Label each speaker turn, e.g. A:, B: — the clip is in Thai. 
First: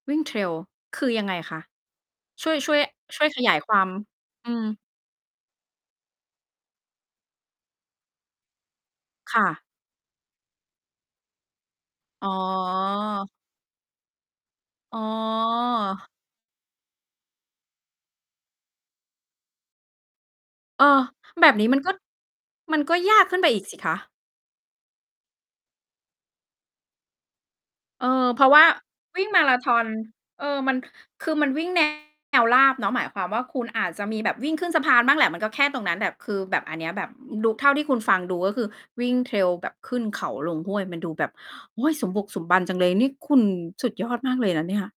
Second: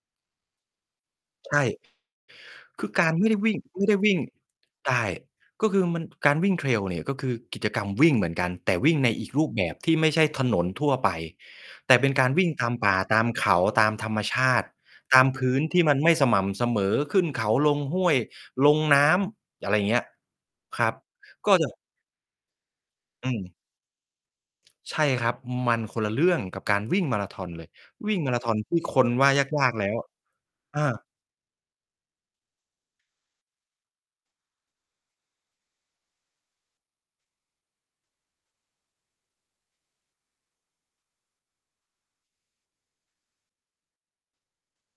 A: วิ่ง Trail คือยังไง
B: ใ
A: ค
B: ช
A: ะ?
B: ่
A: ช่วย ช่วย
B: คือการ
A: ช
B: ไ
A: ่
B: ม
A: วย
B: ่ได
A: ข
B: ้ว
A: ย
B: ิ
A: า
B: ่
A: ย
B: ง
A: คว
B: ไ
A: า
B: ม่
A: ม
B: ได้วิ่ง
A: อืม
B: ได้ ก็คือมัน การวิ่ง Trail เนี่ย ก็คือกิจกรรมวิ่งเหมือนกัน แต่วิ่งในอีก
A: ค
B: ร
A: ่
B: ูปแ
A: ะ
B: บบที่ไม่ใช่ถนนทั่วไป แต่เป็นก
A: อ
B: า
A: ๋อ
B: รวิ่งตามป่าตามเขา ตามธรรมชาติ
A: อ๋อ
B: ตามพื้นที่มันไม่สม่ำเสมอ ขึ้นเขา ลงห้วย ลงน้ำ อะไรอย่างเงี้ย
A: เ
B: ค
A: อ
B: รับ
A: อ แบ
B: ก็
A: บน
B: จ
A: ี้
B: ะ
A: มันก็ มันก็ยาก
B: อื
A: ขึ้นไป
B: ม
A: อีกสิคะ?
B: ใช่ครับ มันคนละเรื่องกับการวิ่งมาราธอนเลย
A: เอ
B: วิ่ง
A: อ
B: มา
A: เ
B: ร
A: พ
B: า
A: ร
B: ธ
A: าะ
B: อ
A: ว
B: น
A: ่า
B: ที่คน
A: วิ
B: ว
A: ่ง
B: ่า
A: มารา
B: ยา
A: ธ
B: ก
A: อ
B: ๆ แล
A: น
B: ้ว
A: เออ มัน
B: อา
A: คือมันวิ่ง แนว ราบเนาะ หมายความว่า คุณอาจจะมีแบบวิ่งขึ้นสะพานบ้างแหละ มันก็แค่ตรงนั้น แบบคือแบบอันเนี้ยแบบ อ ดู เท่าที่คุณ ฟังดู ก็คือวิ่ง Trail แบบขึ้นเขา ลงห้วย มันดูแบบ โอ๊ย สมบุกสมบันจังเลย นี่คุณสุดยอดมากเลยนะเนี่ย